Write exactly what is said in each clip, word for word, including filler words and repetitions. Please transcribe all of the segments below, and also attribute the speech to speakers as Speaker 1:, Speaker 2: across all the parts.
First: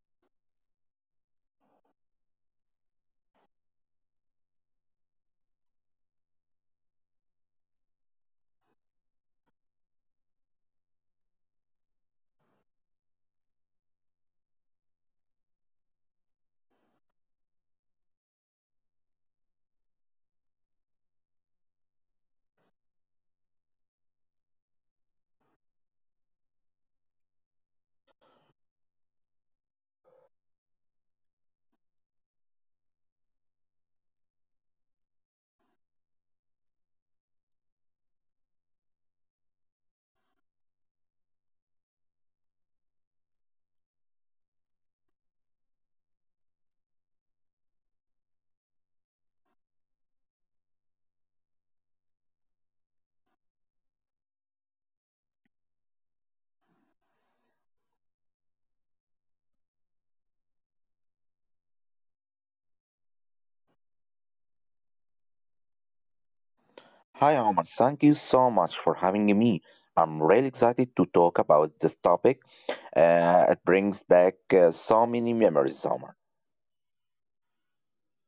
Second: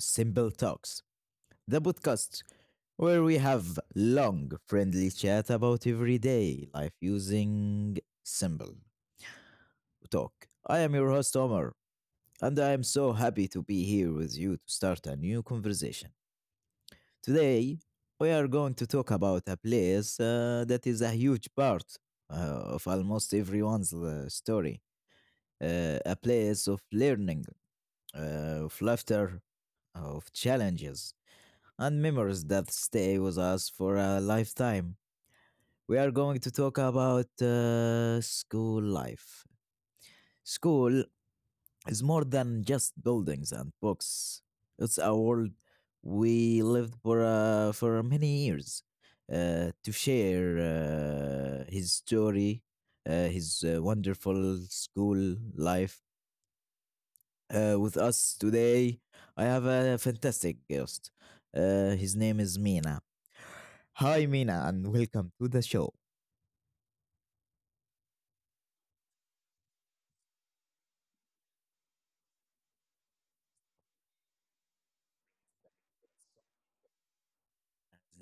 Speaker 1: Simple Talks, the podcast where we have long, friendly chat about everyday life using simple talk. I am your host, Omar, and I am so happy to be here with you to start a new conversation. Today, we are going to talk about a place uh, that is a huge part uh, of almost everyone's uh, story, uh, a place of learning, uh, of laughter, of challenges and memories that stay with us for a lifetime. We are going to talk about uh, school life. School is more than just buildings and books. It's a world we lived for uh, for many years. Uh, to share uh, his story, uh, his uh, wonderful school life uh, with us today. I have a fantastic guest. Uh, his name is Mina. Hi, Mina, and welcome to the show.
Speaker 2: Hi, Omar. Thank you so much for having me. I'm really excited to talk about this topic. Uh, it brings back uh, so many memories, Omar.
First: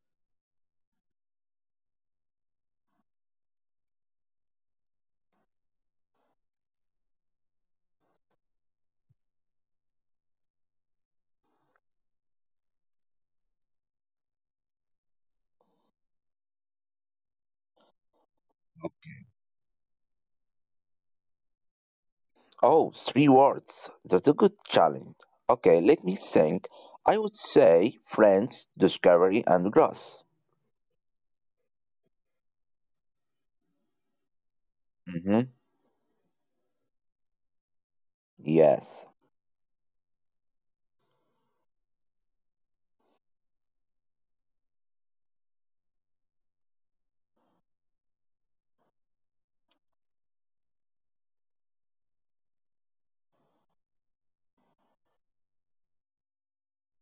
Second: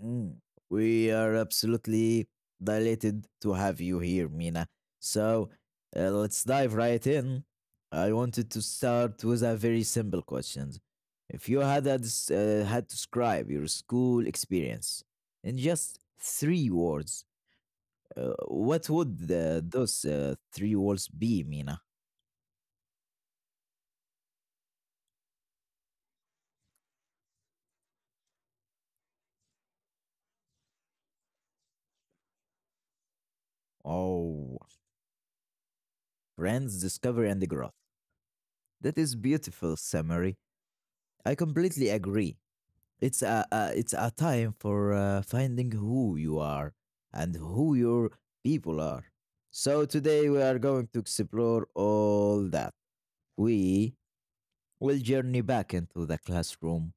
Speaker 1: Mm, we are absolutely delighted to have you here, Mina. So uh, let's dive right in. I wanted to start with a very simple question. If you had a des- uh, had to describe your school experience in just three words, uh, what would uh, those uh, three words be, Mina?
Speaker 2: Oh, three words. That's a good challenge. Okay, let me think. I would say friends, discovery, and growth.
Speaker 1: Oh,
Speaker 2: Mm-hmm.
Speaker 1: brands discovery and growth. That
Speaker 2: Yes.
Speaker 1: is beautiful summary. I completely agree. It's a, a it's a time for uh, finding who you are and who your people are. So today we are going to explore all that. We will journey back into the classroom,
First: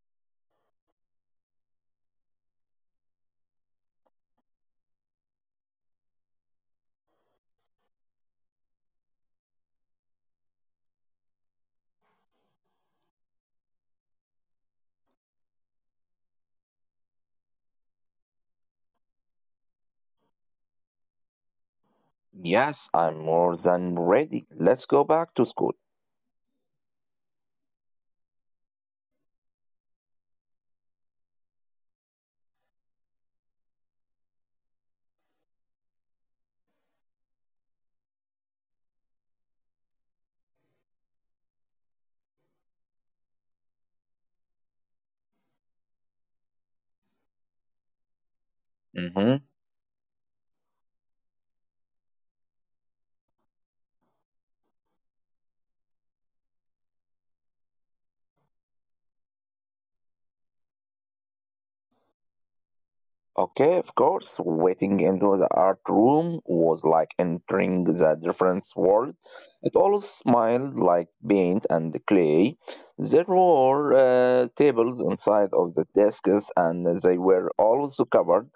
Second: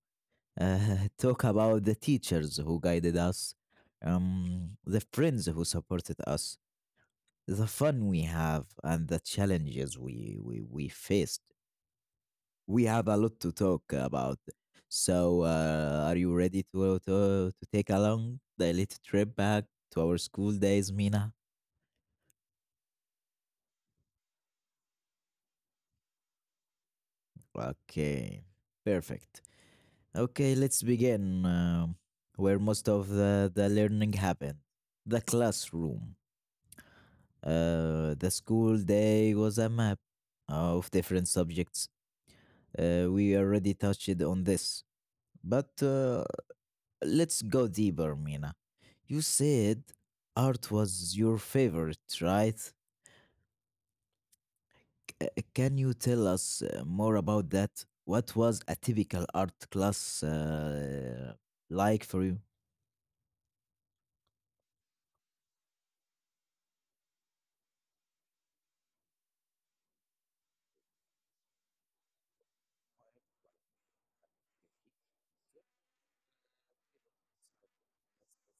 Speaker 1: uh, talk about the teachers who guided us, um, the friends who supported us, the fun we have, and the challenges we we, we faced. We have a lot to talk about. So, uh, are you ready to, to to take along the little trip back to our school days, Mina?
Speaker 2: Yes, I'm more than ready. Let's go back to school.
Speaker 1: Okay, perfect. Okay, let's begin um where most of the, the learning happened, the classroom. Uh, the school day was a map of different subjects. Uh, we already touched on this, but uh, let's go deeper, Mina. You
Speaker 2: Mhm.
Speaker 1: said art was your favorite, right? C- uh, can you tell us uh, more about that? What was a typical art class uh, like for you?
Speaker 2: Okay, of course, waiting into the art room was like entering the different world. It all smelled like paint and clay. There were uh, tables inside of the desks, and they were also covered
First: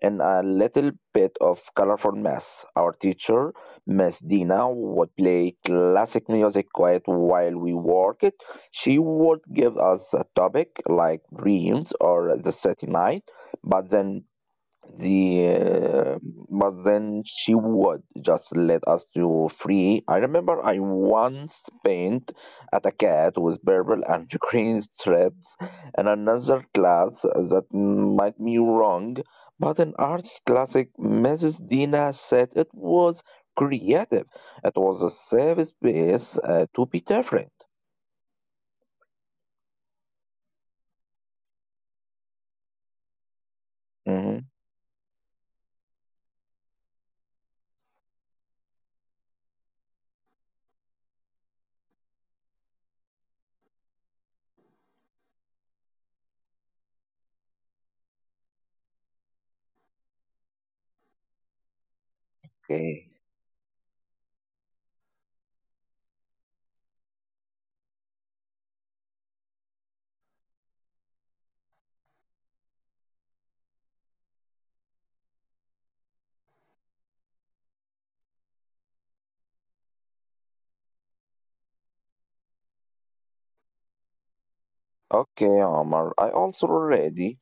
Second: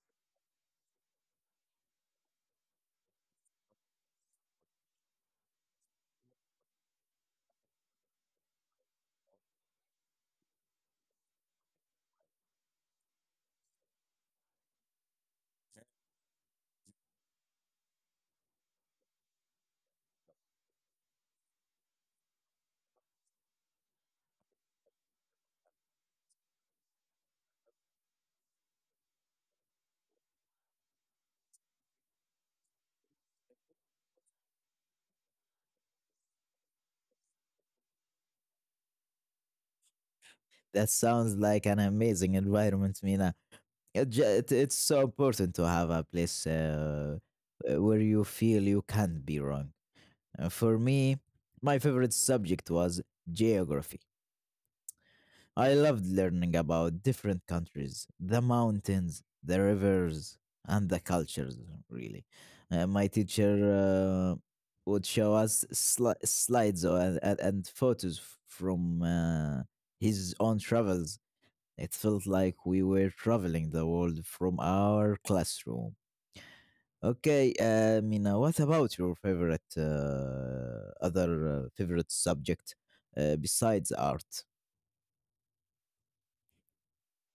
Speaker 2: in a little bit of colorful mess. Our teacher, Miss Dina, would play classic music quiet while we worked. She would give us a topic like dreams or the city night, but then the uh, but then she would just let us do free. I remember I once paint at a cat with purple and green stripes, and another class that might be wrong, but an arts classic Mrs. Dina said it was creative. It was a safe space uh, to be different.
Speaker 1: That sounds like an amazing environment, Mina. It, ju-
Speaker 2: Mhm.
Speaker 1: it- it's so important to have a place uh, uh, where you feel you can't be wrong. Uh, for me, my favorite subject was geography. I loved learning about different countries, the mountains, the rivers, and the cultures, really. Uh,
Speaker 2: Okay.
Speaker 1: my teacher uh, would show us sli- slides or, and, and and photos f- from uh, his own travels. It felt like we were traveling the world from our classroom. Okay, uh, Mina, what about your favorite uh, other uh, favorite subject uh, besides art?
Speaker 2: Okay, Omar, I also ready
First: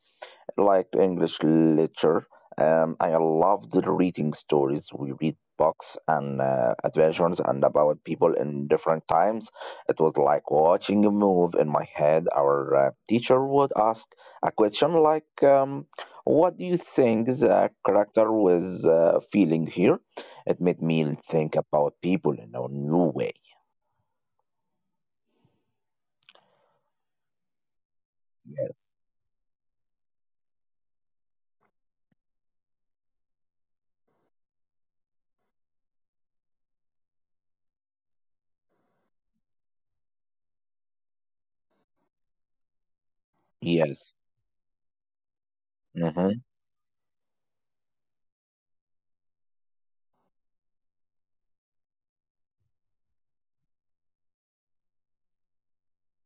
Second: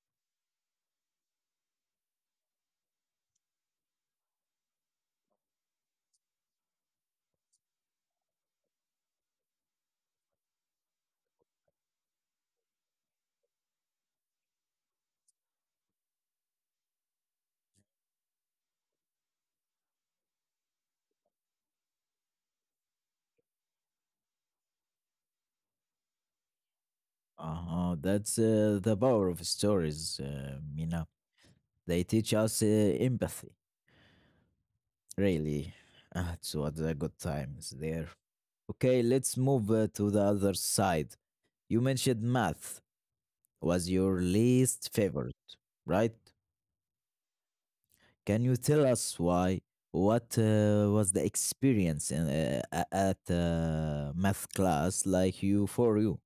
Speaker 2: liked English literature. Um, I loved reading stories. We read books and uh, adventures and about people in different times. It was like watching a movie in my head. Our uh, teacher would ask a question like, um, "What do you think the character was uh, feeling here?" It made me think about people in a new way.
Speaker 1: Uh-huh. That's uh,
Speaker 2: Yes.
Speaker 1: the power of stories, uh, Mina. They teach us uh, empathy, really. Ah, it's what a good times there. Okay, let's move uh, to the other side. You mentioned math was
Speaker 2: Yes.
Speaker 1: your least favorite, right?
Speaker 2: Mm-hmm.
Speaker 1: Can you tell us why? What uh, was the experience in, uh, a- at uh, math class like you for you?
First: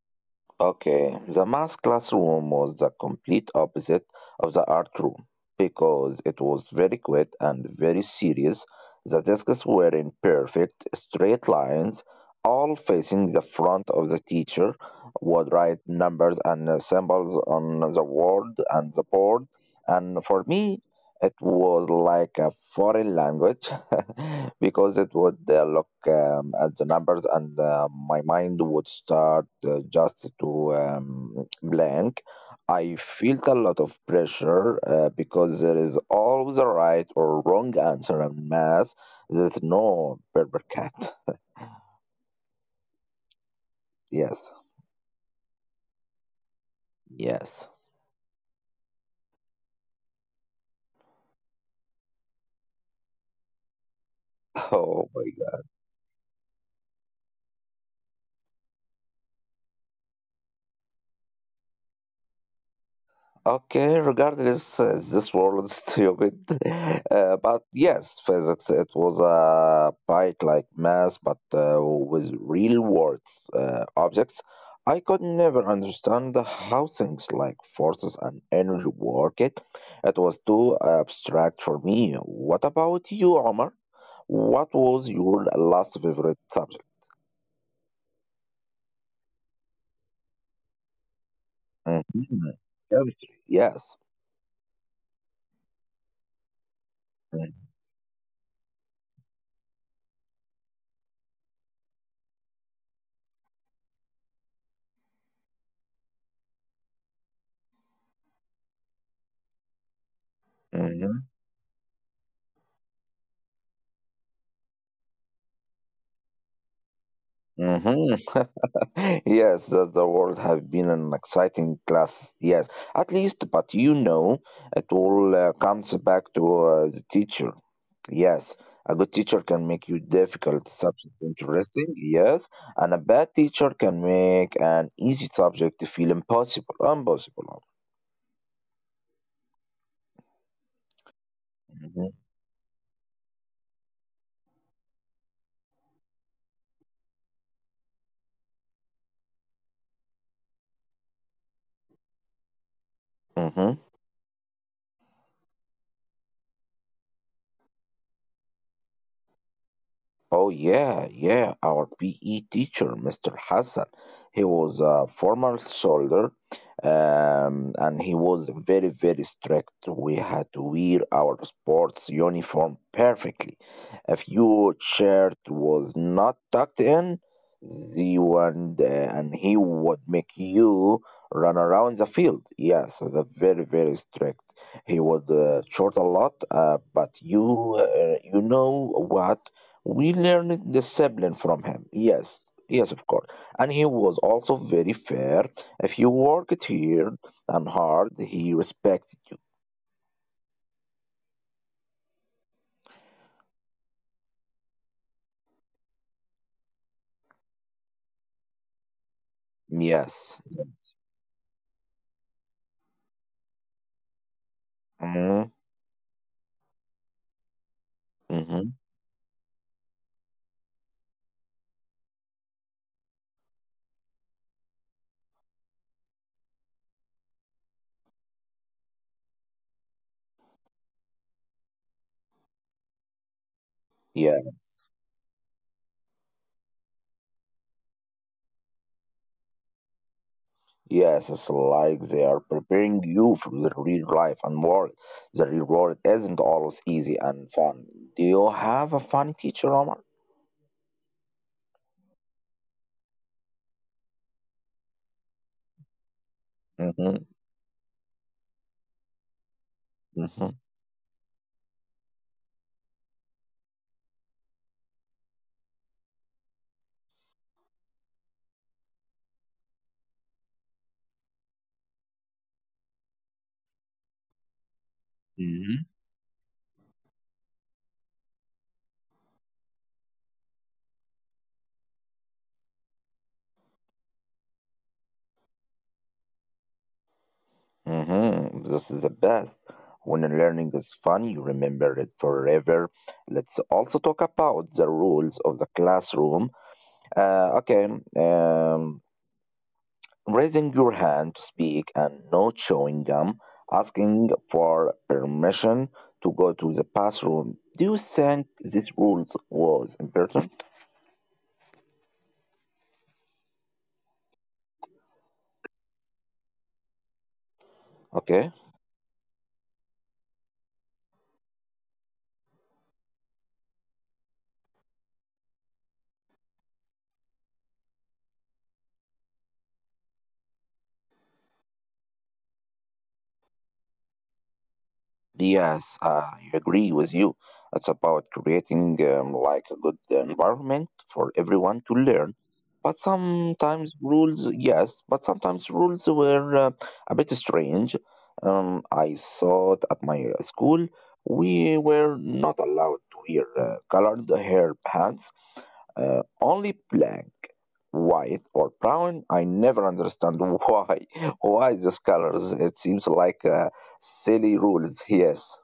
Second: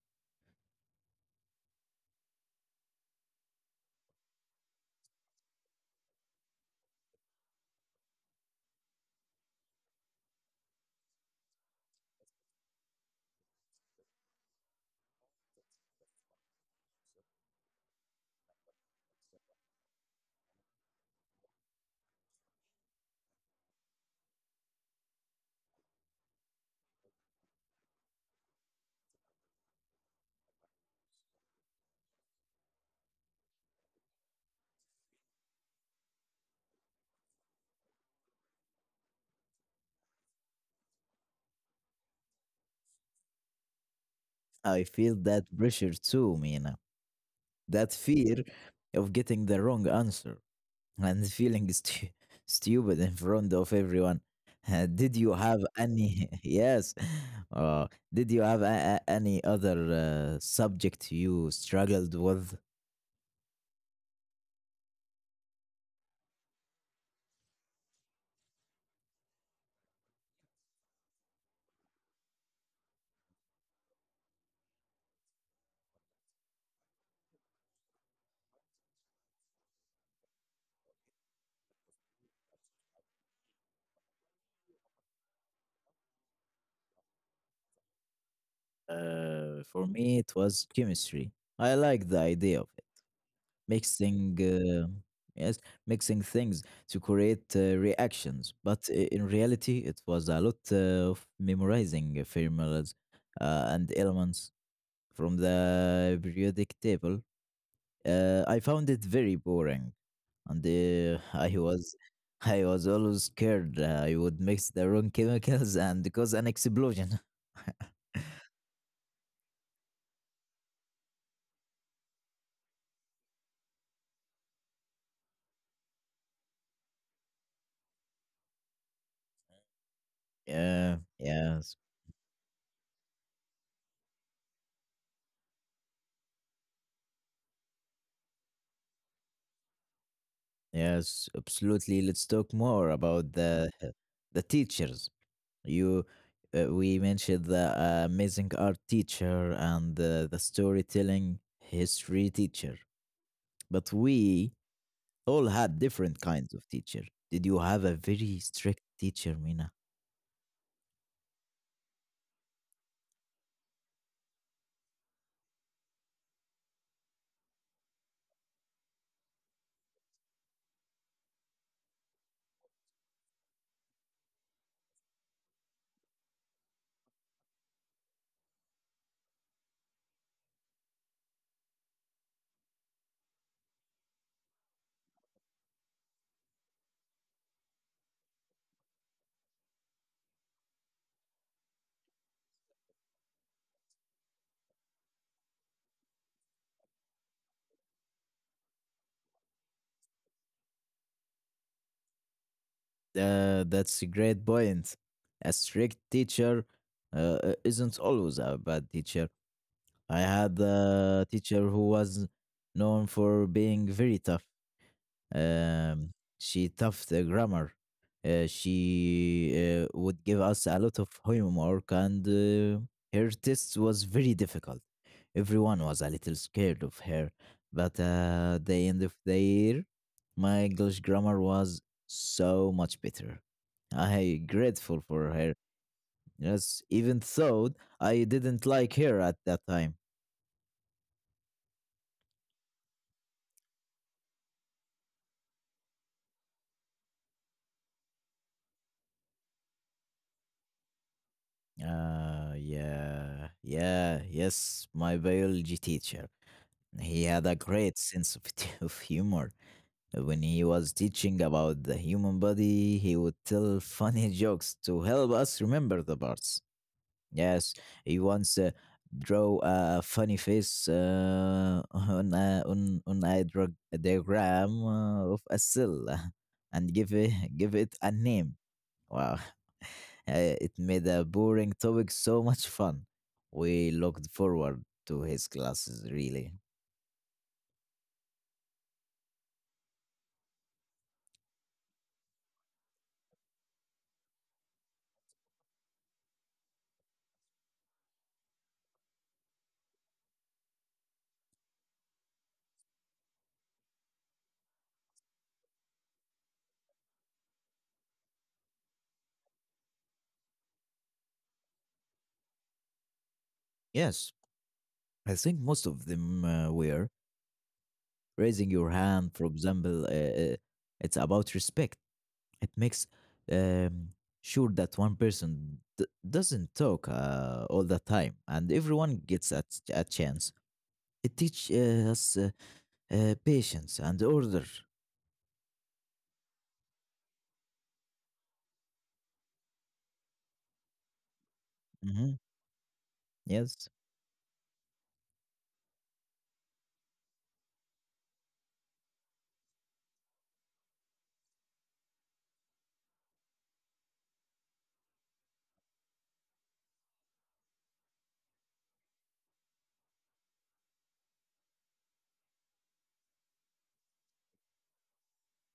Speaker 2: Okay, the math classroom was the complete opposite of the art room because it was very quiet and very serious. The desks were in perfect straight lines, all facing the front of the teacher, would write numbers and uh, symbols on the word and the board. And for me, it was like a foreign language because it would uh, look um, at the numbers and uh, my mind would start uh, just to um, blank. I felt a lot of pressure uh, because there is always a right or wrong answer in math. There's no paper cat. Yes,
Speaker 1: I feel that pressure too, Mina.
Speaker 2: yes.
Speaker 1: That fear of getting the wrong answer, and feeling stu- stupid in front of everyone. Uh,
Speaker 2: Oh
Speaker 1: did
Speaker 2: my.
Speaker 1: you have any? Yes. Uh, did you have a- a- any other uh, subject you struggled with?
Speaker 2: Okay, regardless, uh, this world is stupid. Uh, but yes, physics, it was a bike like math, but uh, with real world uh, objects. I could never understand how things like forces and energy work it. It was too abstract for me. What about you, Omar? What was your last favorite subject?
Speaker 1: Uh, for me, it was chemistry. I like the
Speaker 2: Mhm.
Speaker 1: idea of it.
Speaker 2: Chemistry, yes.
Speaker 1: Mixing. Uh, yes, Mixing things to create uh, reactions. But i- in reality, it was a lot uh, of memorizing formulas uh, and elements from the periodic table. Uh, I found it very boring, and uh,
Speaker 2: Mhm.
Speaker 1: I was I was always scared uh, I would mix the wrong chemicals and cause an explosion.
Speaker 2: Hmm. Yes, the, the world have been an exciting class. Yes, at least, but you know, it all uh, comes back to uh, the teacher. Yes, a good teacher can make you difficult
Speaker 1: Yeah,
Speaker 2: subject
Speaker 1: yes,
Speaker 2: interesting. Yes, and a bad teacher can make an easy subject feel impossible. Impossible.
Speaker 1: yes, absolutely.
Speaker 2: Mm-hmm.
Speaker 1: Let's talk more about the the teachers. You, uh, we mentioned the uh, amazing art teacher and uh, the storytelling history teacher,
Speaker 2: Mm-hmm.
Speaker 1: but we all had different kinds of teacher. Did you have a very strict teacher, Mina?
Speaker 2: Oh yeah, yeah, our P E teacher, Mister Hassan. He was a former soldier, um, and he was very, very strict. We had to wear our sports uniform perfectly. If your shirt was not tucked in, the one uh, and he would make you run around the field. Yes, the very, very strict. He would uh, short a lot, uh, but you, uh, you know what? We learned discipline from him. Yes, yes, of course. And he was also very fair. If you worked here and hard, he respected you.
Speaker 1: Uh, that's a great point. A strict teacher uh, uh, isn't always a bad teacher. I
Speaker 2: Yes.
Speaker 1: had
Speaker 2: Yes.
Speaker 1: a teacher who was known for being very tough.
Speaker 2: Mm-hmm.
Speaker 1: um, she tough the grammar. Uh,
Speaker 2: Mm-hmm.
Speaker 1: she uh, would give us a lot of homework, and uh, her test was very difficult. Everyone was a little scared of her, but uh, at the end of the year, my English grammar was so much better. I
Speaker 2: Yes.
Speaker 1: grateful for her. Yes, even though I didn't like her at that time.
Speaker 2: Yes, it's like they are preparing you for the real life and world. The real world isn't always easy and fun. Do you have a funny teacher, Omar?
Speaker 1: Uh, yeah, yeah, yes, my biology teacher. He
Speaker 2: Mm-hmm.
Speaker 1: had a great sense of, of humor. When he
Speaker 2: Mm-hmm.
Speaker 1: was teaching about the human body, he would tell funny jokes to help us remember the parts. Yes, he once uh, drew a funny face uh, on, a, on, on a, drug, a diagram uh, of a
Speaker 2: Mm-hmm.
Speaker 1: cell and give it, give it a name. Wow. Uh, it made a boring topic so much fun. We looked forward to his classes, really.
Speaker 2: Mm-hmm. This is the best. When learning is fun, you remember it forever. Let's also talk about the rules of the classroom. Uh, okay, um, Raising your hand to speak and not chewing gum. Asking for permission to go to the bathroom. Do you think these rules was important?
Speaker 1: Yes, I think most of them uh, were raising
Speaker 2: Okay.
Speaker 1: your hand, for example. Uh, uh, it's about respect. It makes um, sure that one person d- doesn't talk uh, all the time, and everyone gets a, a chance. It teaches uh, us uh, uh, patience and order.
Speaker 2: Yes, uh, I agree with you. It's about creating um, like a good environment for everyone to
Speaker 1: Hmm,
Speaker 2: learn. But
Speaker 1: yes,
Speaker 2: sometimes rules, yes, but sometimes rules were uh, a bit strange. Um, I saw it at my uh, school. We were not allowed to wear uh, colored hair pants, uh, only black, white, or brown. I never understand why. Why these colors? It seems like uh, silly rules, yes.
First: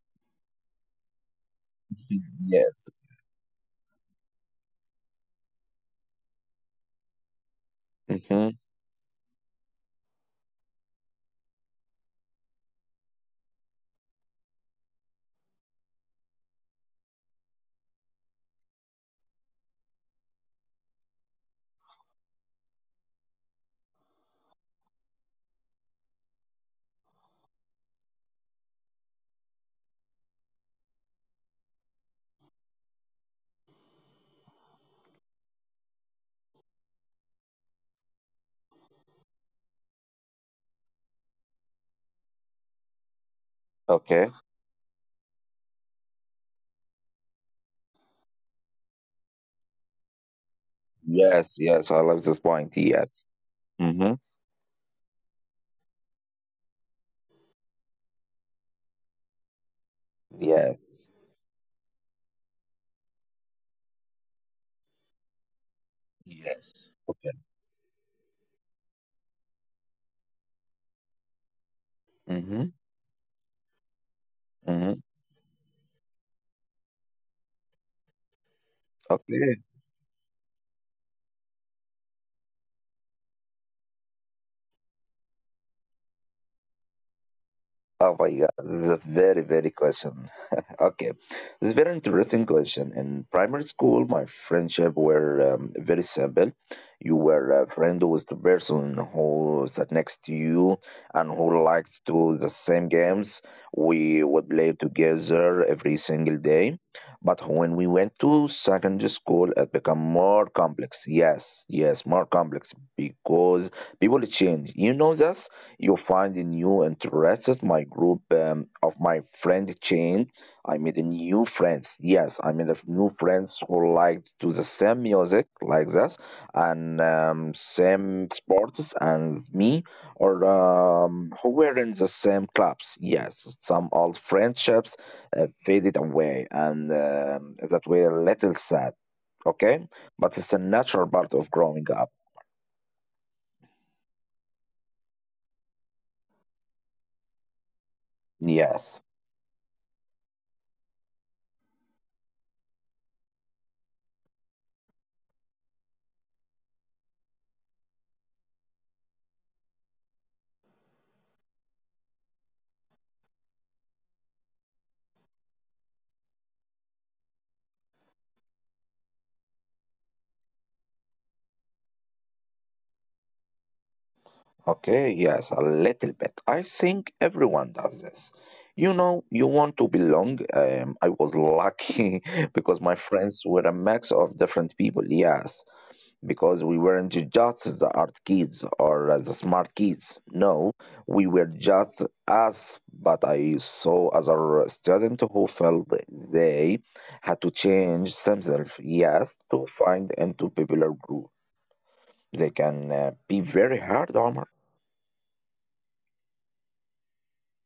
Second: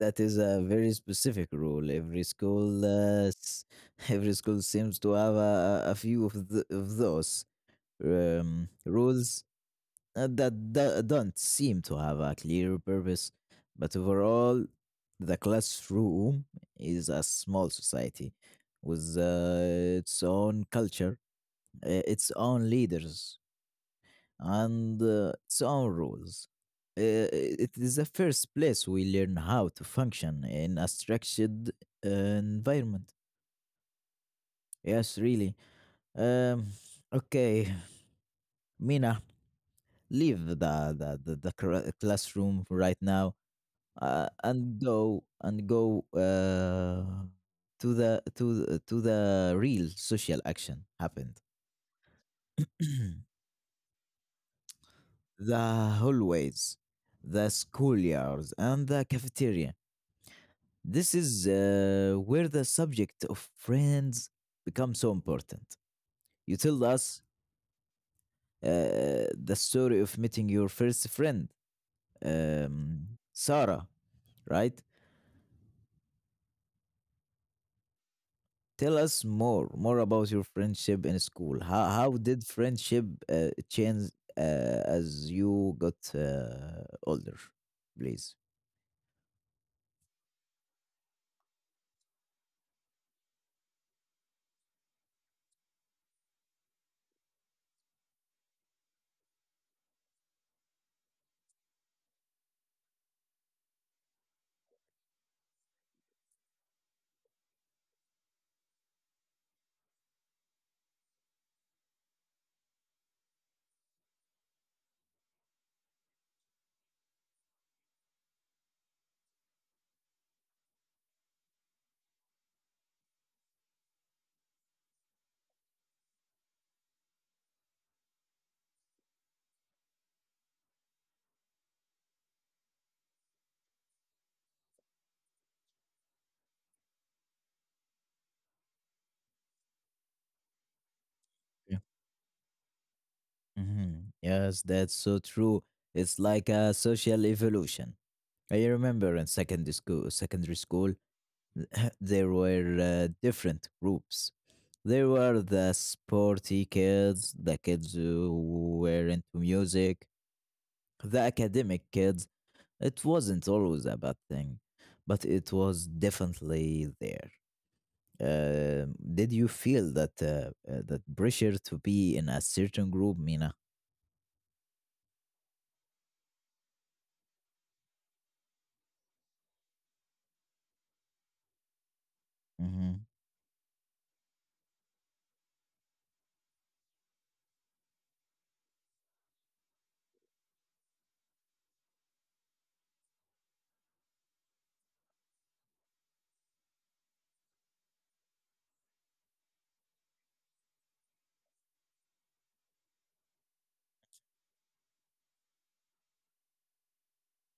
Speaker 1: that is a very specific rule. Every school,
Speaker 2: Yes.
Speaker 1: uh, s- every school seems to have a, a a few of, th of those
Speaker 2: Mm-hmm.
Speaker 1: um, rules uh, that do- don't seem to have a clear purpose, but overall, the classroom is a small society with uh, its own culture, uh, its own leaders, and uh, its own rules. Uh, it is the first place we learn how to function in a structured uh, environment. Yes, really. Um, okay, Mina, leave the, the, the, the cra- classroom right now
Speaker 2: Okay.
Speaker 1: uh, and go and go uh, to the to the, to the real social action happened.
Speaker 2: Yes. Yes. So I love this point. Yes. Mm-hmm.
Speaker 1: The hallways, the schoolyards and the cafeteria,
Speaker 2: Yes.
Speaker 1: this is uh, where the subject of friends becomes so important. You
Speaker 2: Yes.
Speaker 1: tell us
Speaker 2: Okay.
Speaker 1: uh, the story of meeting your first friend,
Speaker 2: Mm-hmm.
Speaker 1: um, Sarah, right?
Speaker 2: Mm-hmm.
Speaker 1: Tell us
Speaker 2: Okay.
Speaker 1: more, more about your friendship in school. How how did friendship uh, change uh, as you got uh, older,
Speaker 2: Oh my
Speaker 1: please?
Speaker 2: God, this is a very, very question. Okay, this is a very interesting question. In primary school, my friendship were um, very simple. You were a friend with the person who sat next to you and who liked to the same games. We would play together every single day. But when we went to secondary school, it became more complex. Yes, yes, more complex because people change. You know that you find a new interests. My group um, of my friend chain. I made a new friends. Yes, I made a f- new friends who liked to the same music like this and um, same sports and me or um, who were in the same clubs. Yes, some old friendships uh, faded away and um, that were a little sad. Okay, but it's a natural part of growing
Speaker 1: Yeah.
Speaker 2: up.
Speaker 1: Hmm, yes, that's so true. It's like a social evolution. I
Speaker 2: Yes.
Speaker 1: remember in secondary school, secondary school, there were uh, different groups. There were the sporty kids, the kids who were into music, the academic kids. It wasn't always a bad thing, but it was definitely there. Um did you feel that uh, uh, that pressure to be in a certain group, Mina?
Speaker 2: Okay, yes, a little bit. I think everyone does this. You know, you want to belong. Um, I was lucky because my
Speaker 1: Hmm,
Speaker 2: friends were a mix of different people, yes, because we weren't just the art kids or uh, the smart kids. No, we were just us, but I saw other students who felt they had to change themselves, yes, to find into popular group. They can uh, be very hard, Omar.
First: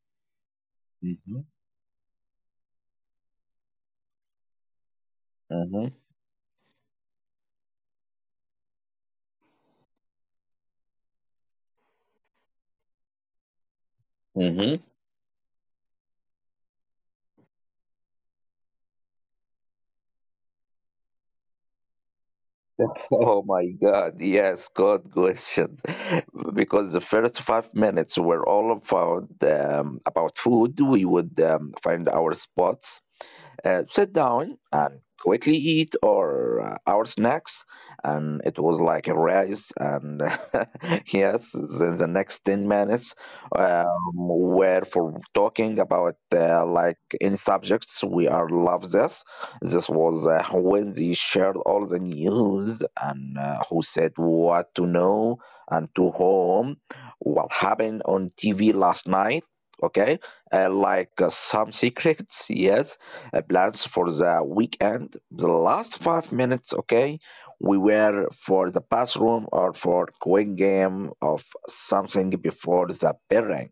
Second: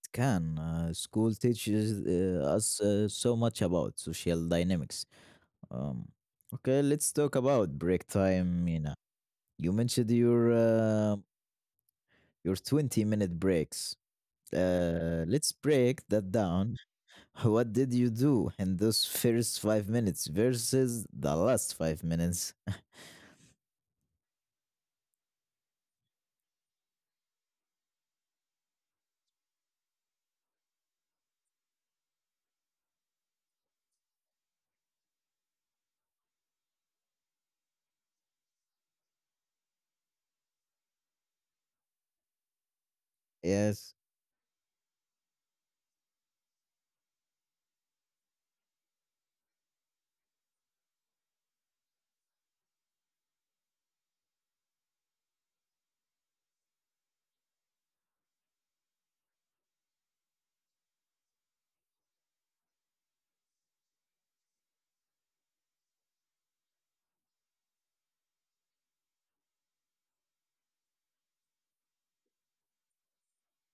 Speaker 1: it can. Uh, school teaches uh, us uh, so much about social dynamics.
Speaker 2: Mm-hmm.
Speaker 1: Um, okay, let's talk about break time, Mina. You mentioned your uh, your twenty minute breaks.
Speaker 2: Mm-hmm.
Speaker 1: Uh, let's break that down. What did you do in those first five minutes versus the last five minutes?
Speaker 2: Oh my God, yes, good question. Because the first five minutes were all about um, about food. We would um, find our spots uh, sit down and quickly eat or uh, our snacks, and it was like a race and yes the, the next ten minutes um,
Speaker 1: Yes,
Speaker 2: were for talking about uh, like any subjects we are love this. This was uh, when they shared all the news and uh, who said what to know and to whom, what happened on TV last night. Okay, uh, like uh, some secrets, yes, uh, plans for the weekend. The last five minutes, okay, we were for the bathroom or for quick game of something before the bell rang.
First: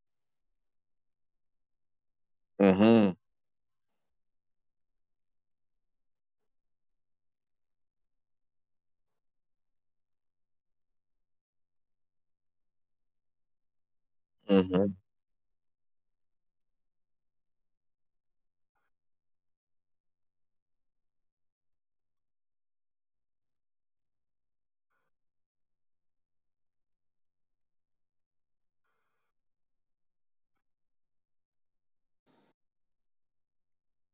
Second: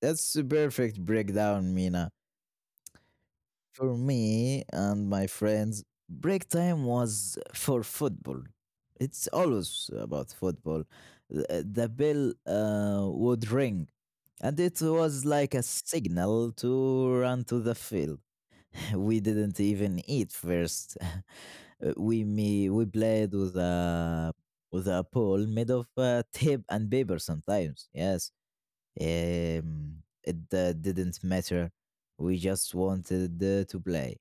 Speaker 1: that's a perfect breakdown, Mina.
Speaker 2: Mm-hmm.
Speaker 1: For me and my friends, break time was for football. It's always about football. The the bell uh, would ring, and it
Speaker 2: Mm-hmm.
Speaker 1: was like a signal to run to the field. We didn't even eat first. Uh, we me we played with a with a pole made of uh, tape and paper sometimes. Yes, um, it uh, didn't matter. We just wanted uh, to play.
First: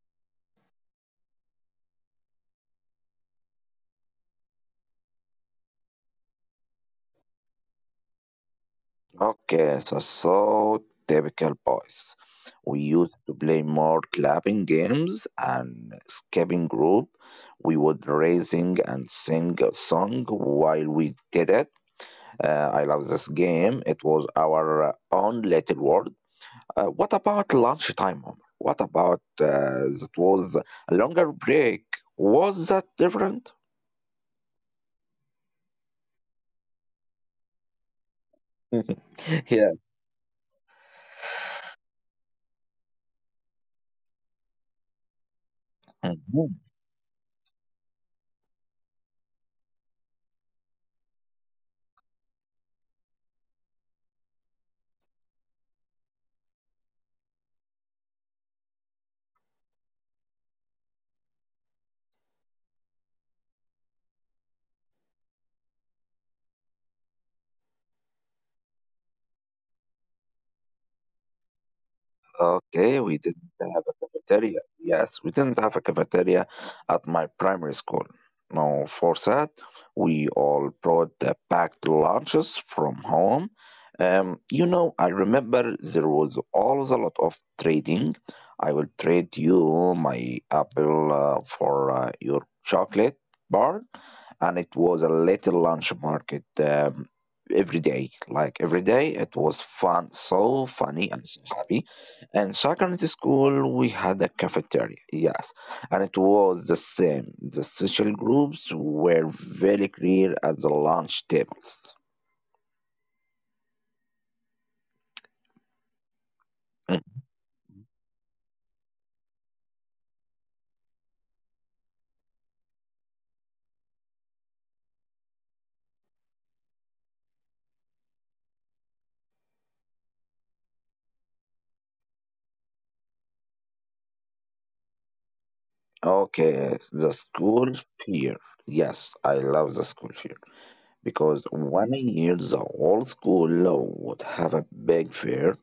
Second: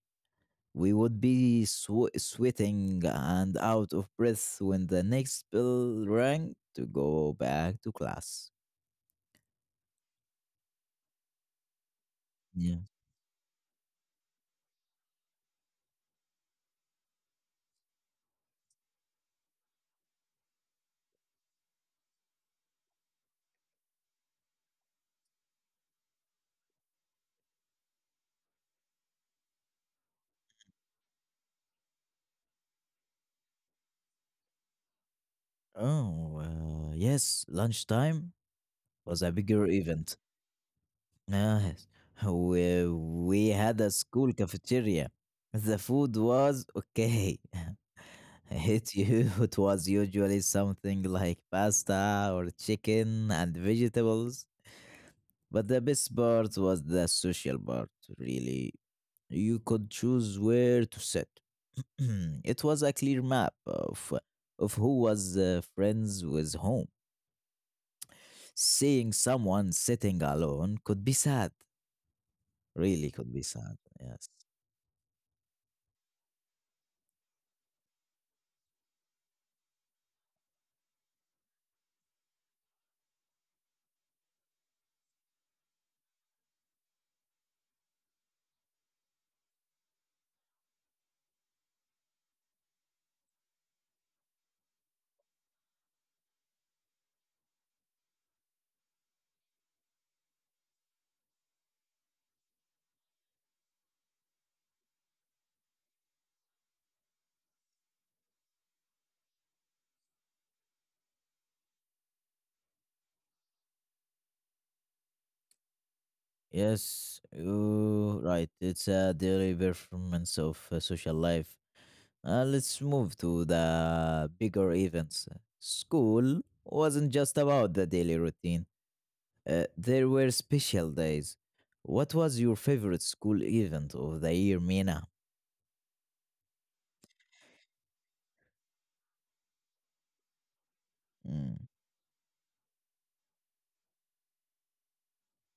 Speaker 1: We would be swe sweating and out of breath when the next bell rang to go back to class.
Speaker 2: Okay, so so typical boys.
Speaker 1: Yeah.
Speaker 2: We used to play more clapping games and skipping group. We would raising and sing a song while we did it. Uh, I love this game. It was our uh, own little world. Uh, what about lunchtime, Omar? What about uh, that was a longer break? Was that different?
Speaker 1: Oh, uh, yes, lunchtime was a bigger
Speaker 2: Yes.
Speaker 1: event. Yes, we, we had a school cafeteria. The food
Speaker 2: Mhm.
Speaker 1: was okay. It, you, it was usually something like pasta or chicken and vegetables. But the best part was the social part, really. You could choose where to sit. It was a clear map of, of who was uh, friends with whom. Seeing someone sitting alone could be sad,
Speaker 2: Okay, we
Speaker 1: really could be
Speaker 2: didn't have
Speaker 1: sad,
Speaker 2: a
Speaker 1: yes.
Speaker 2: cafeteria. Yes, we didn't have a cafeteria at my primary school. No, for that, we all brought the packed lunches from home. Um, you know, I remember there was always a lot of trading. I will trade you my apple uh, for uh, your chocolate bar, and it was a little lunch market um, every day. Like every day, it was fun, so funny and so happy. In secondary school, we had a cafeteria, yes, and it was the same. The social groups were very clear at the lunch tables. Mm.
Speaker 1: Yes, ooh, right. It's a daily performance of uh, social life. Uh, let's move to the bigger events. School wasn't just about the daily routine, uh, there were special days. What was your favorite school event of the year, Mina?
Speaker 2: Okay, the school fear. Yes, I love the school fair because
Speaker 1: Mm,
Speaker 2: one year the whole school would have a big fair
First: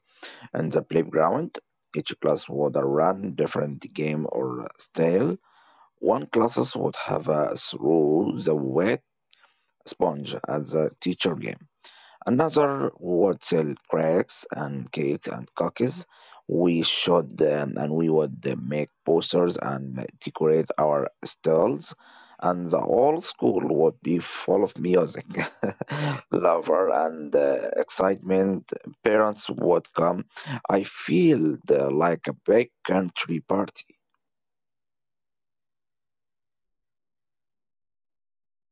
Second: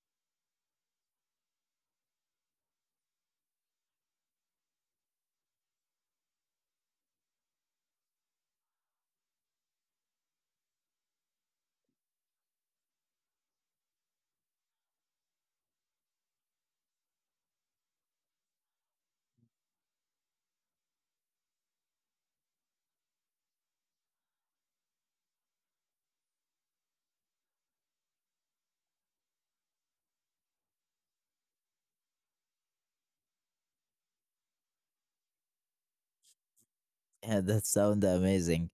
Speaker 2: and the playground. Each class would run different game or style. One classes would have a throw the wet sponge as a teacher game. Another wholesale cracks and cakes and cookies. We should um, and we would uh, make posters and decorate our stalls, and the whole school would be full of music, lover, and uh, excitement. Parents would come. I feel the, like a big country party.
Speaker 1: yeah, that sounds amazing.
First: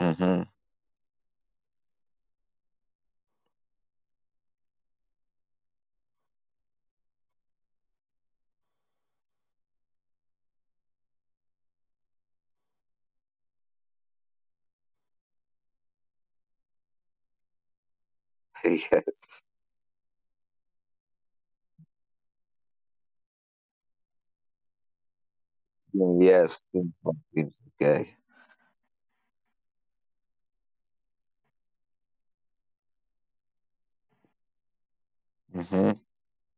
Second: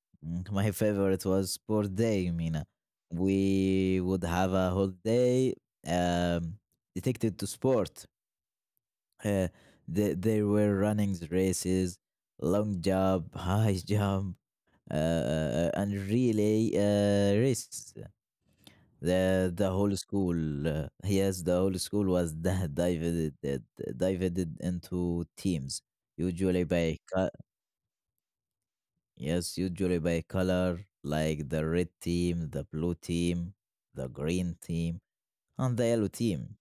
Speaker 2: Mhm.
Speaker 1: Mm, my favorite was sport day, Mina. We would have a whole day um, dedicated to sport. Uh, they, they were running the races, long jump, high jump, uh, uh, and relay uh, races.
Speaker 2: Yes.
Speaker 1: The the whole school, uh, yes, the whole school was di- divided uh, divided into teams, usually
Speaker 2: Yes.
Speaker 1: by
Speaker 2: Things like
Speaker 1: co-
Speaker 2: this. Okay.
Speaker 1: yes, usually by color, like the red team, the blue team, the green team, and the
Speaker 2: Hmm.
Speaker 1: yellow team.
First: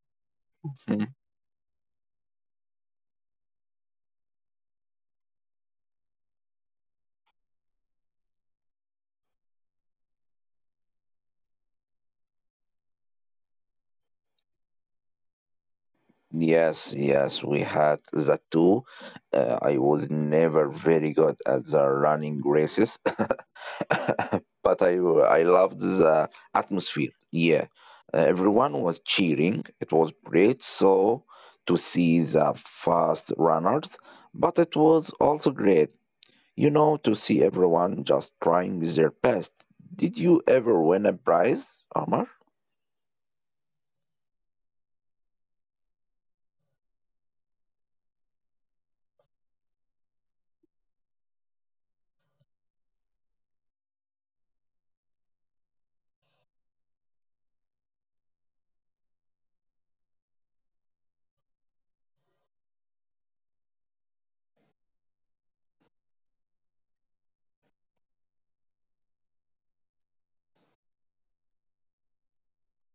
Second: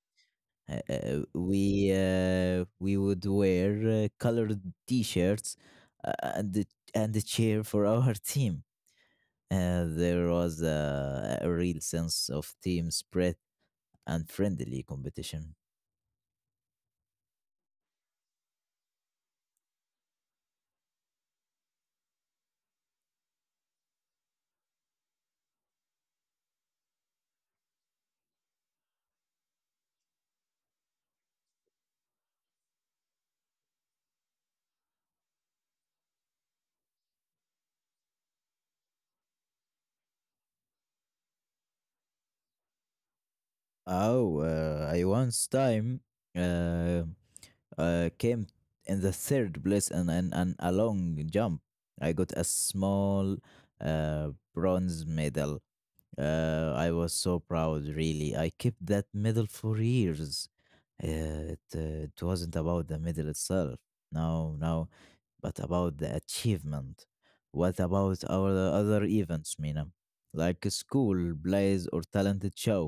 Speaker 1: uh, uh, we uh, we would wear uh, colored t-shirts uh, and and cheer for our team. Uh, there was a, a real sense of team spread and friendly competition.
Speaker 2: Yes, yes, we had that too. Uh, I was never very good at the running races, but I I loved the atmosphere. Yeah, Uh, everyone was cheering. It was great. So to see the fast runners, but it was also great, you know, to see everyone just trying their best. Did you ever win a prize, Omar?
Speaker 1: Oh, uh, I once time uh, uh, came in the third place and, and, and a long jump. I got a small uh, bronze medal. Uh, I was so proud, really. I kept that medal for years. Uh, it, uh, it wasn't about the medal itself, no, no, but about the achievement. What about our other events, Mina? Like school, plays, or talented show?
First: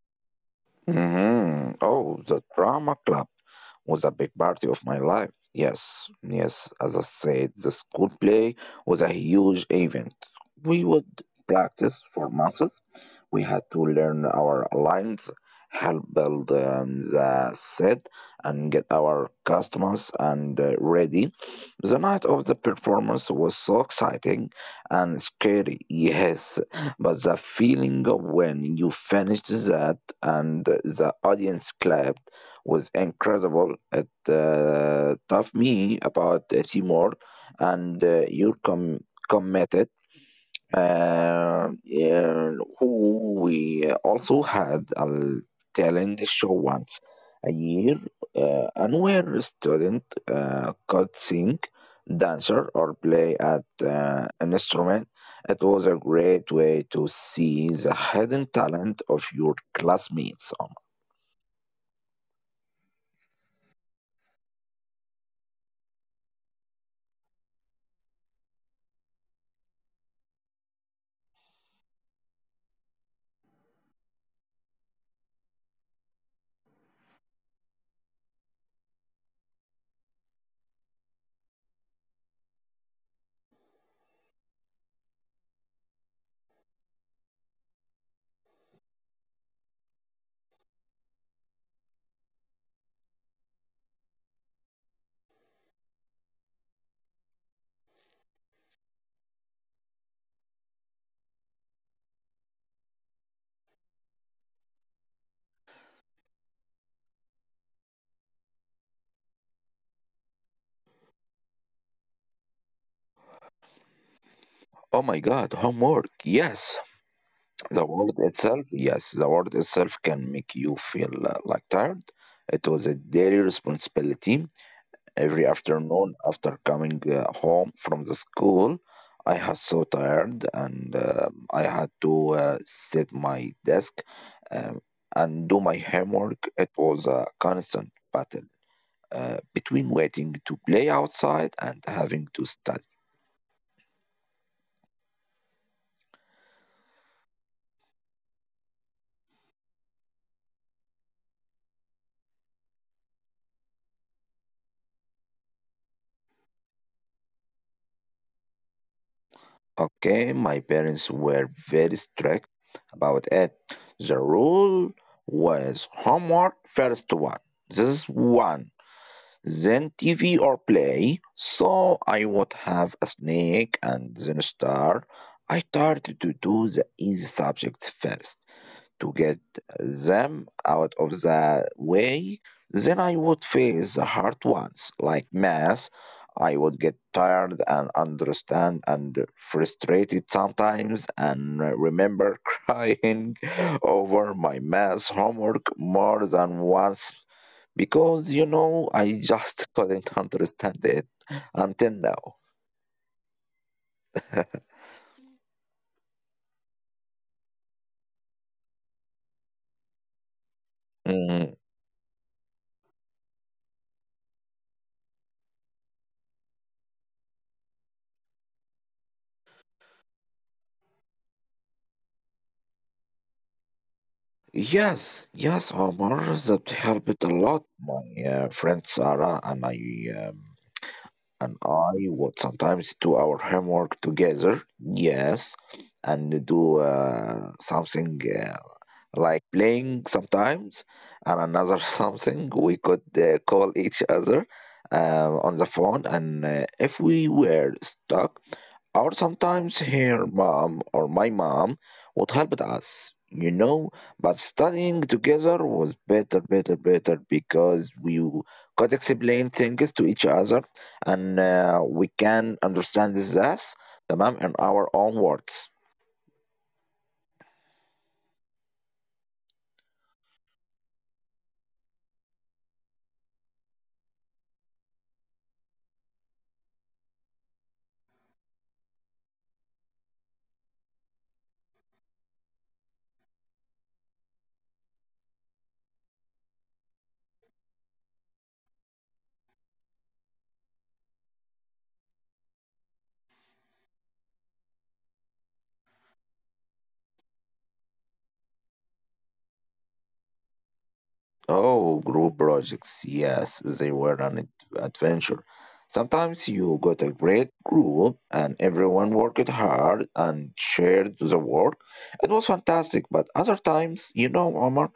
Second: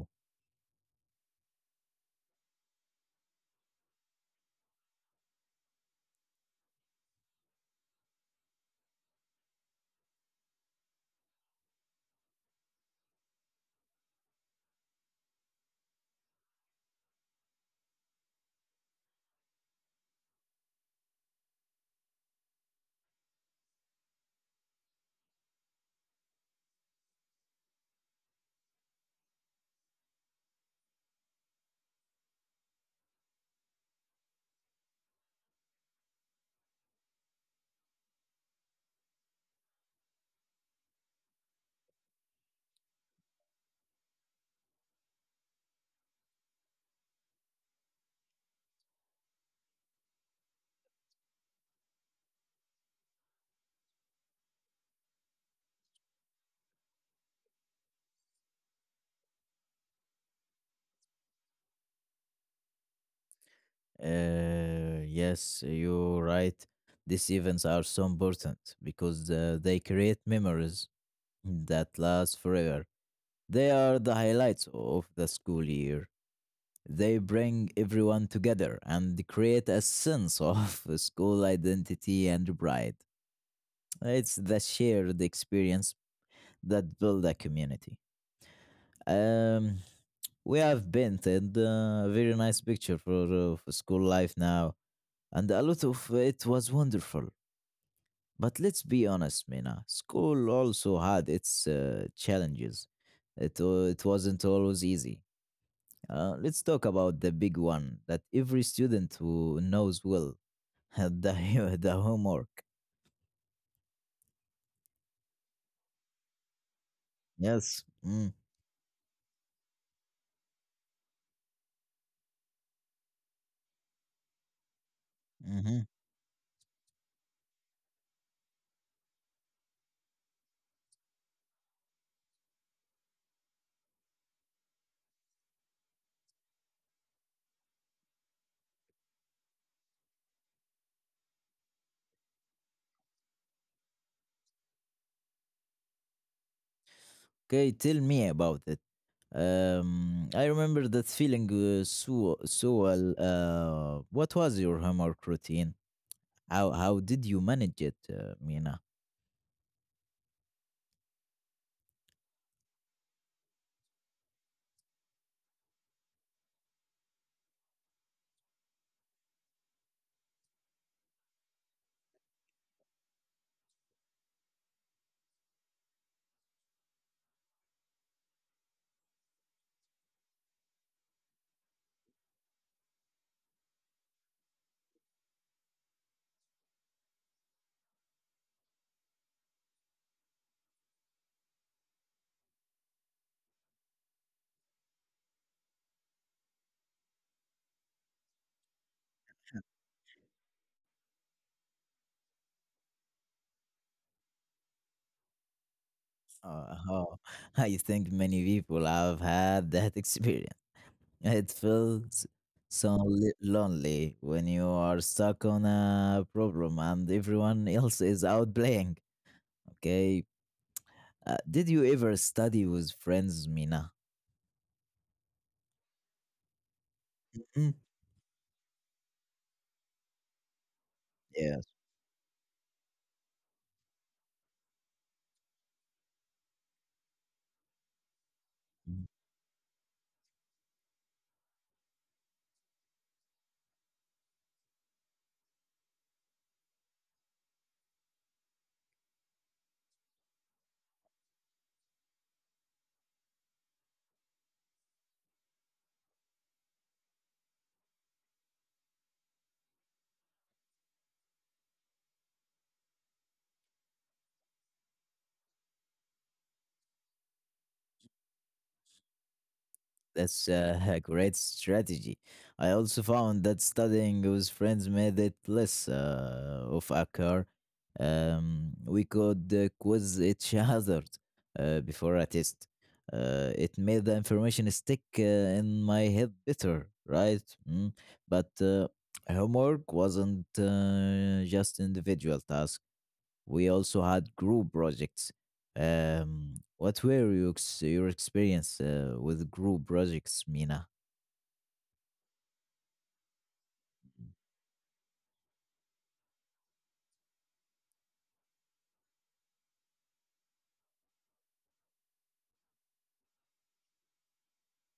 Speaker 2: Hmm. Oh, the drama club was a big part of my life. Yes, yes, as I said, the school play was a huge event. We would practice for months. We had to learn our lines, help build um, the set, and get our customers and uh, ready. The night of the performance was so exciting and scary, yes, but the feeling of when you finished that and the audience clapped was incredible. It uh, taught me about uh, teamwork and uh, you're com- committed. Uh, yeah, who we also had a talent show once a year, uh, and where a student uh, could sing, dancer, or play at uh, an instrument. It was a great way to see the hidden talent of your classmates. Oh,
Speaker 1: Uh, yes, you're right. These events are so important because uh, they create memories that last forever. They are the highlights of the school year. They bring everyone together and create a sense of school identity and pride. It's the shared experience that build a community. Um, we have painted uh, a very nice picture for, uh, for school life now, and a lot of it was wonderful. But let's be honest, Mina, school also had its uh, challenges. It, wa- it wasn't always easy. Uh, let's talk about the big one that every student who knows will the, hu- the homework.
Speaker 2: oh my God, homework! Yes.
Speaker 1: Yes.
Speaker 2: The word
Speaker 1: Mm,
Speaker 2: itself, yes, the word itself can make you feel uh, like tired. It was a daily responsibility. Every
Speaker 1: mhm.
Speaker 2: afternoon after coming uh, home from the school, I was so tired, and uh, I had to uh, sit my desk um, and do my homework. It was a constant battle uh, between waiting to play outside and having to study.
Speaker 1: Okay, tell me about it. Um, I remember that feeling uh, so so well. Uh, what was your homework routine? How how did you manage it, uh, Mina?
Speaker 2: Okay, my parents were very strict about it. The rule was homework first one. This is one. Then T V or play. So I would have a snack and then a star. I started to do the easy subjects first to get them out of the way, then I would face the hard ones like math. I would get tired and understand and frustrated sometimes and remember crying over my math homework more than once because you know I just couldn't understand it until now.
Speaker 1: Uh, oh, I think many people have had that experience. It feels so li- lonely when you are stuck on a problem and everyone else is out playing. Okay. Uh, did you ever study with friends, Mina?
Speaker 2: Yes, yes, Omar, that helped a lot.
Speaker 1: Mm.
Speaker 2: My uh, friend Sarah and I um, and
Speaker 1: Yes.
Speaker 2: I would sometimes do our homework together. Yes, and do uh, something uh, like playing sometimes, and another something we could uh, call each other uh, on the phone. And uh, if we were stuck, or sometimes her mom or my mom would help us, you know, but studying together was better, better, better because we w- could explain things to each other, and uh, we can understand this, the mom, in our own words.
Speaker 1: That's uh, a great strategy. I also found that studying with friends made it less uh, of a chore. Um, we could uh, quiz each other uh, before a test. Uh, it made the information stick uh, in my head better, right? Mm. But uh, homework wasn't uh, just individual task. We also had group projects. Um, what were your, ex- your experience uh, with group projects, Mina?
Speaker 2: Oh, group projects. Yes, they were
Speaker 1: Mm.
Speaker 2: an ad- adventure. Sometimes you got a great group and everyone worked hard and shared the work. It was fantastic. But other times, you know, Omar,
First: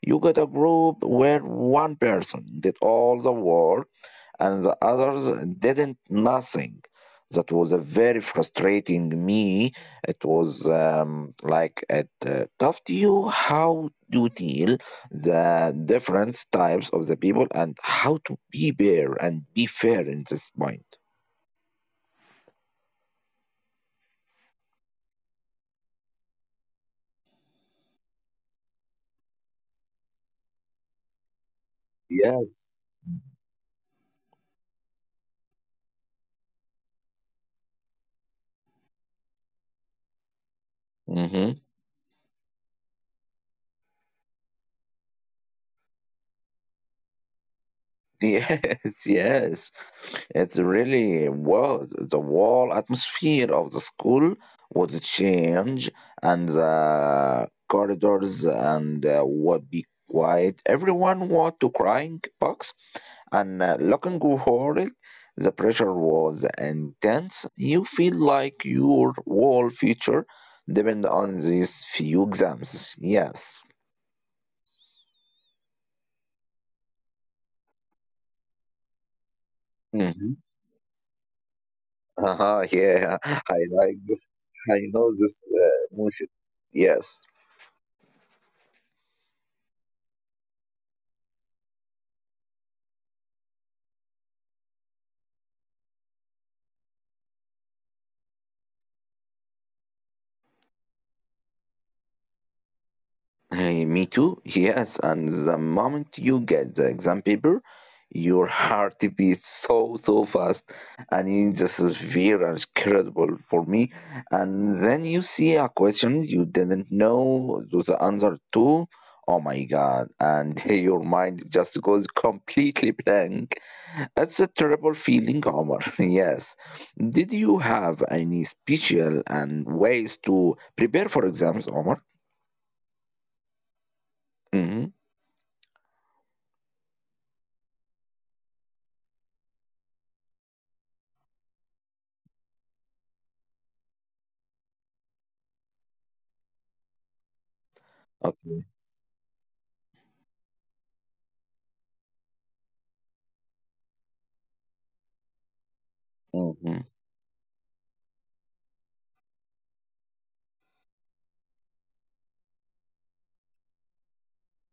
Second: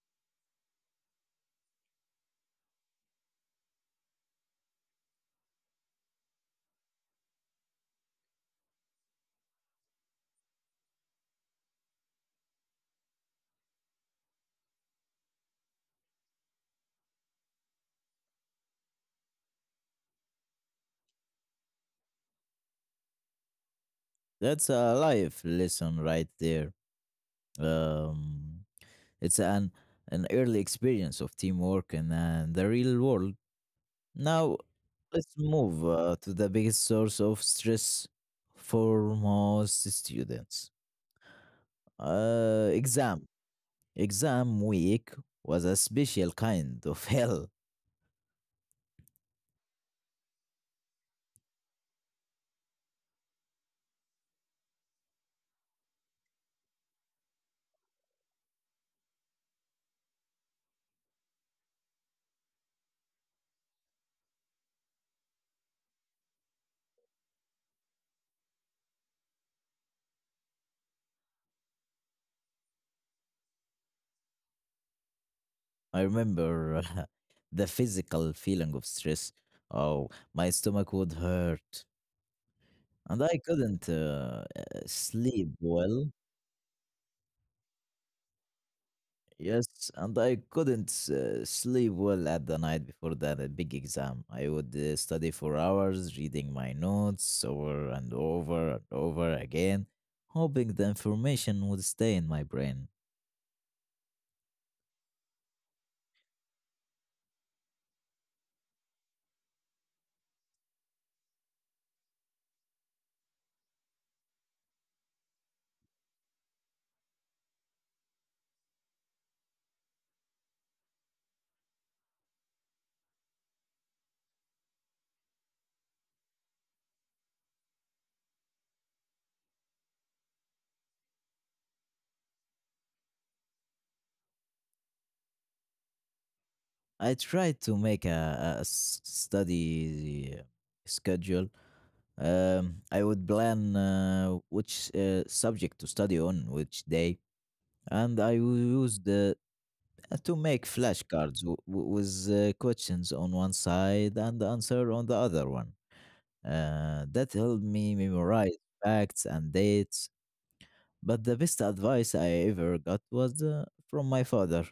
Speaker 2: you got a group where one person did all the work and the others didn't nothing. That was a very frustrating me. It was um, like it uh, tough to you how to deal the different types of the people and how to be fair and be fair in this point.
Speaker 1: That's a life lesson right there. Um, it's an an early experience of teamwork in uh, the
Speaker 2: Yes.
Speaker 1: real world. Now, let's move uh, to the biggest source of stress for most students.
Speaker 2: Mhm.
Speaker 1: Uh, exam. Exam week was a special kind of hell.
Speaker 2: Yes, yes. It's really was the whole atmosphere of the school would change, and the corridors and uh, would be quiet. Everyone want to crying box, and uh, looking horrid. The pressure was intense. You feel like your whole future depend on these few exams. Yes.
Speaker 1: I remember the physical feeling of stress. Oh,
Speaker 2: Mm-hmm.
Speaker 1: my stomach would hurt,
Speaker 2: Uh-huh, yeah,
Speaker 1: and I
Speaker 2: I
Speaker 1: couldn't
Speaker 2: like this.
Speaker 1: uh, uh,
Speaker 2: I know this
Speaker 1: sleep
Speaker 2: uh,
Speaker 1: well.
Speaker 2: emotion. Yes,
Speaker 1: Yes, and I couldn't uh, sleep well at the night before that uh, big exam. I would uh, study for hours, reading my notes over and over and over again, hoping the information would stay in my brain.
Speaker 2: hey, me too. Yes, and the moment you get the exam paper, your heart beats so so fast, and it's just very incredible for me. And then you see a question you didn't know the answer to. Oh my God! And your mind just goes completely blank. That's a terrible feeling, Omar. Yes. Did you have any special and ways to prepare for exams, Omar? Mm-hmm.
Speaker 1: I tried to make a, a s- study uh, schedule. Um, I would plan uh, which uh, subject to study on which day, and I
Speaker 2: Okay.
Speaker 1: used uh, uh, to make flashcards w- w- with uh, questions on one side and the answer on the other one.
Speaker 2: Mm-hmm.
Speaker 1: Uh, that helped me memorize facts and dates. But the best advice I ever got was uh, from my father.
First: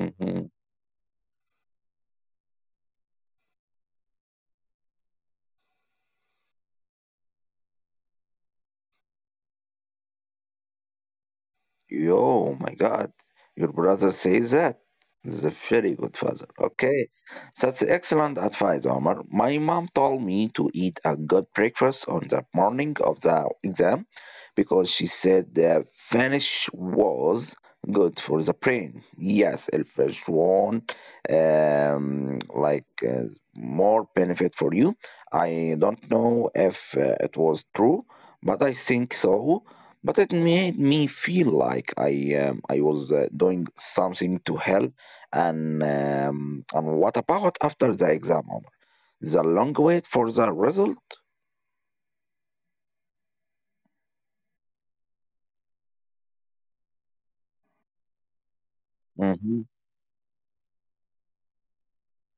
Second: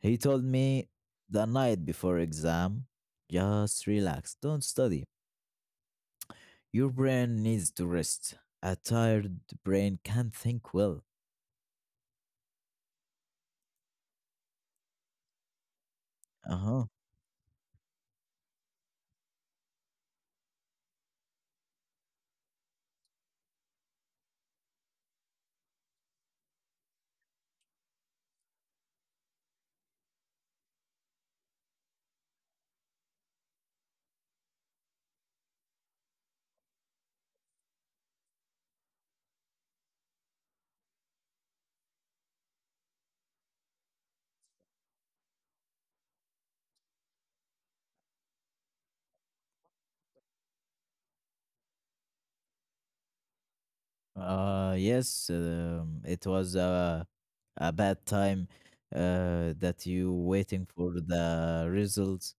Speaker 1: He told me, the night before exam, just relax, don't study. Your brain needs to rest. A tired brain can't think well.
Speaker 2: Yo, my God, your brother says that. He's a very good father.
Speaker 1: Uh huh.
Speaker 2: Okay, that's excellent advice, Omar. My mom told me to eat a good breakfast on the morning of the exam because she said the Finnish was good for the brain. Yes, el Finnish one, um, like uh, more benefit for you. I don't know if uh, it was true, but I think so, but it made me feel like I um, I was uh, doing something to help. And um, and what about after the exam, Omar? The long wait for the result?
Speaker 1: Uh, yes, um, it was a, a bad time uh,
Speaker 2: Hmm.
Speaker 1: that you waiting for the results.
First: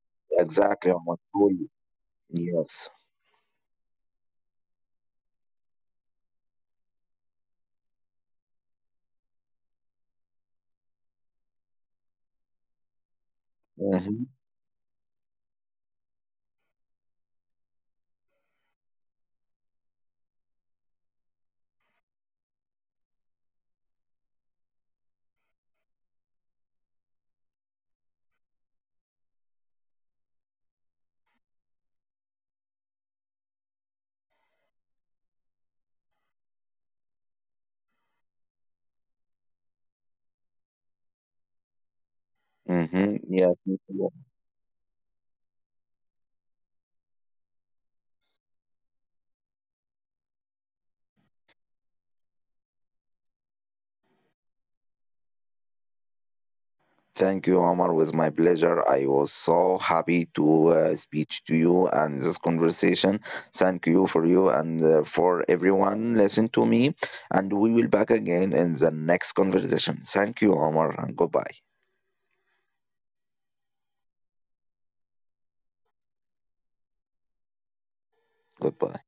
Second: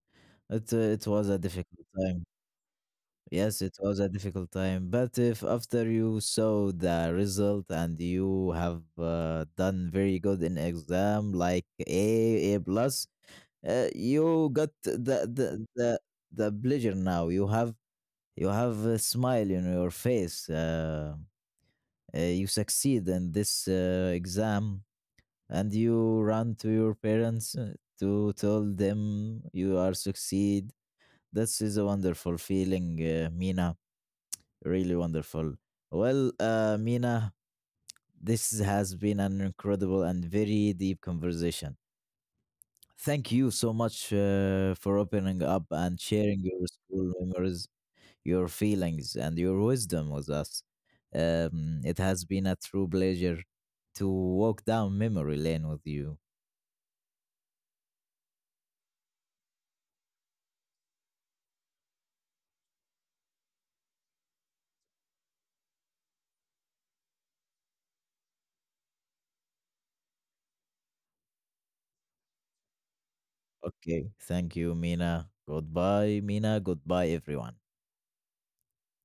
Speaker 1: It, uh,
Speaker 2: Exactly,
Speaker 1: it
Speaker 2: Omar.
Speaker 1: was a
Speaker 2: Fully.
Speaker 1: difficult time.
Speaker 2: Yes.
Speaker 1: Yes, it was a difficult time. But if after you saw the result and you have uh, done very good in exam, like A, A plus, uh,
Speaker 2: Mm-hmm.
Speaker 1: you got the, the the the pleasure now. You have you have a smile in your face. Uh, uh, you succeed in this uh, exam, and you run to your parents uh, to tell them you are succeed. This is a wonderful feeling, uh, Mina, really wonderful. Well, uh, Mina, this has been an incredible and very deep conversation.
Speaker 2: Mm-hmm.
Speaker 1: Thank you
Speaker 2: Yes,
Speaker 1: so
Speaker 2: me too.
Speaker 1: much uh, for opening up and sharing your school memories, your feelings, and your wisdom with us. Um, it has been a true pleasure to walk down memory lane with you.
Speaker 2: Thank you, Omar. It was my pleasure. I was so happy to uh, speak to you and this conversation. Thank you for you and uh, for everyone listen to me. And we will back again in the next conversation. Thank you, Omar, and goodbye.
Speaker 1: Okay. Thank you, Mina. Goodbye, Mina. Goodbye, everyone.
Speaker 2: Goodbye.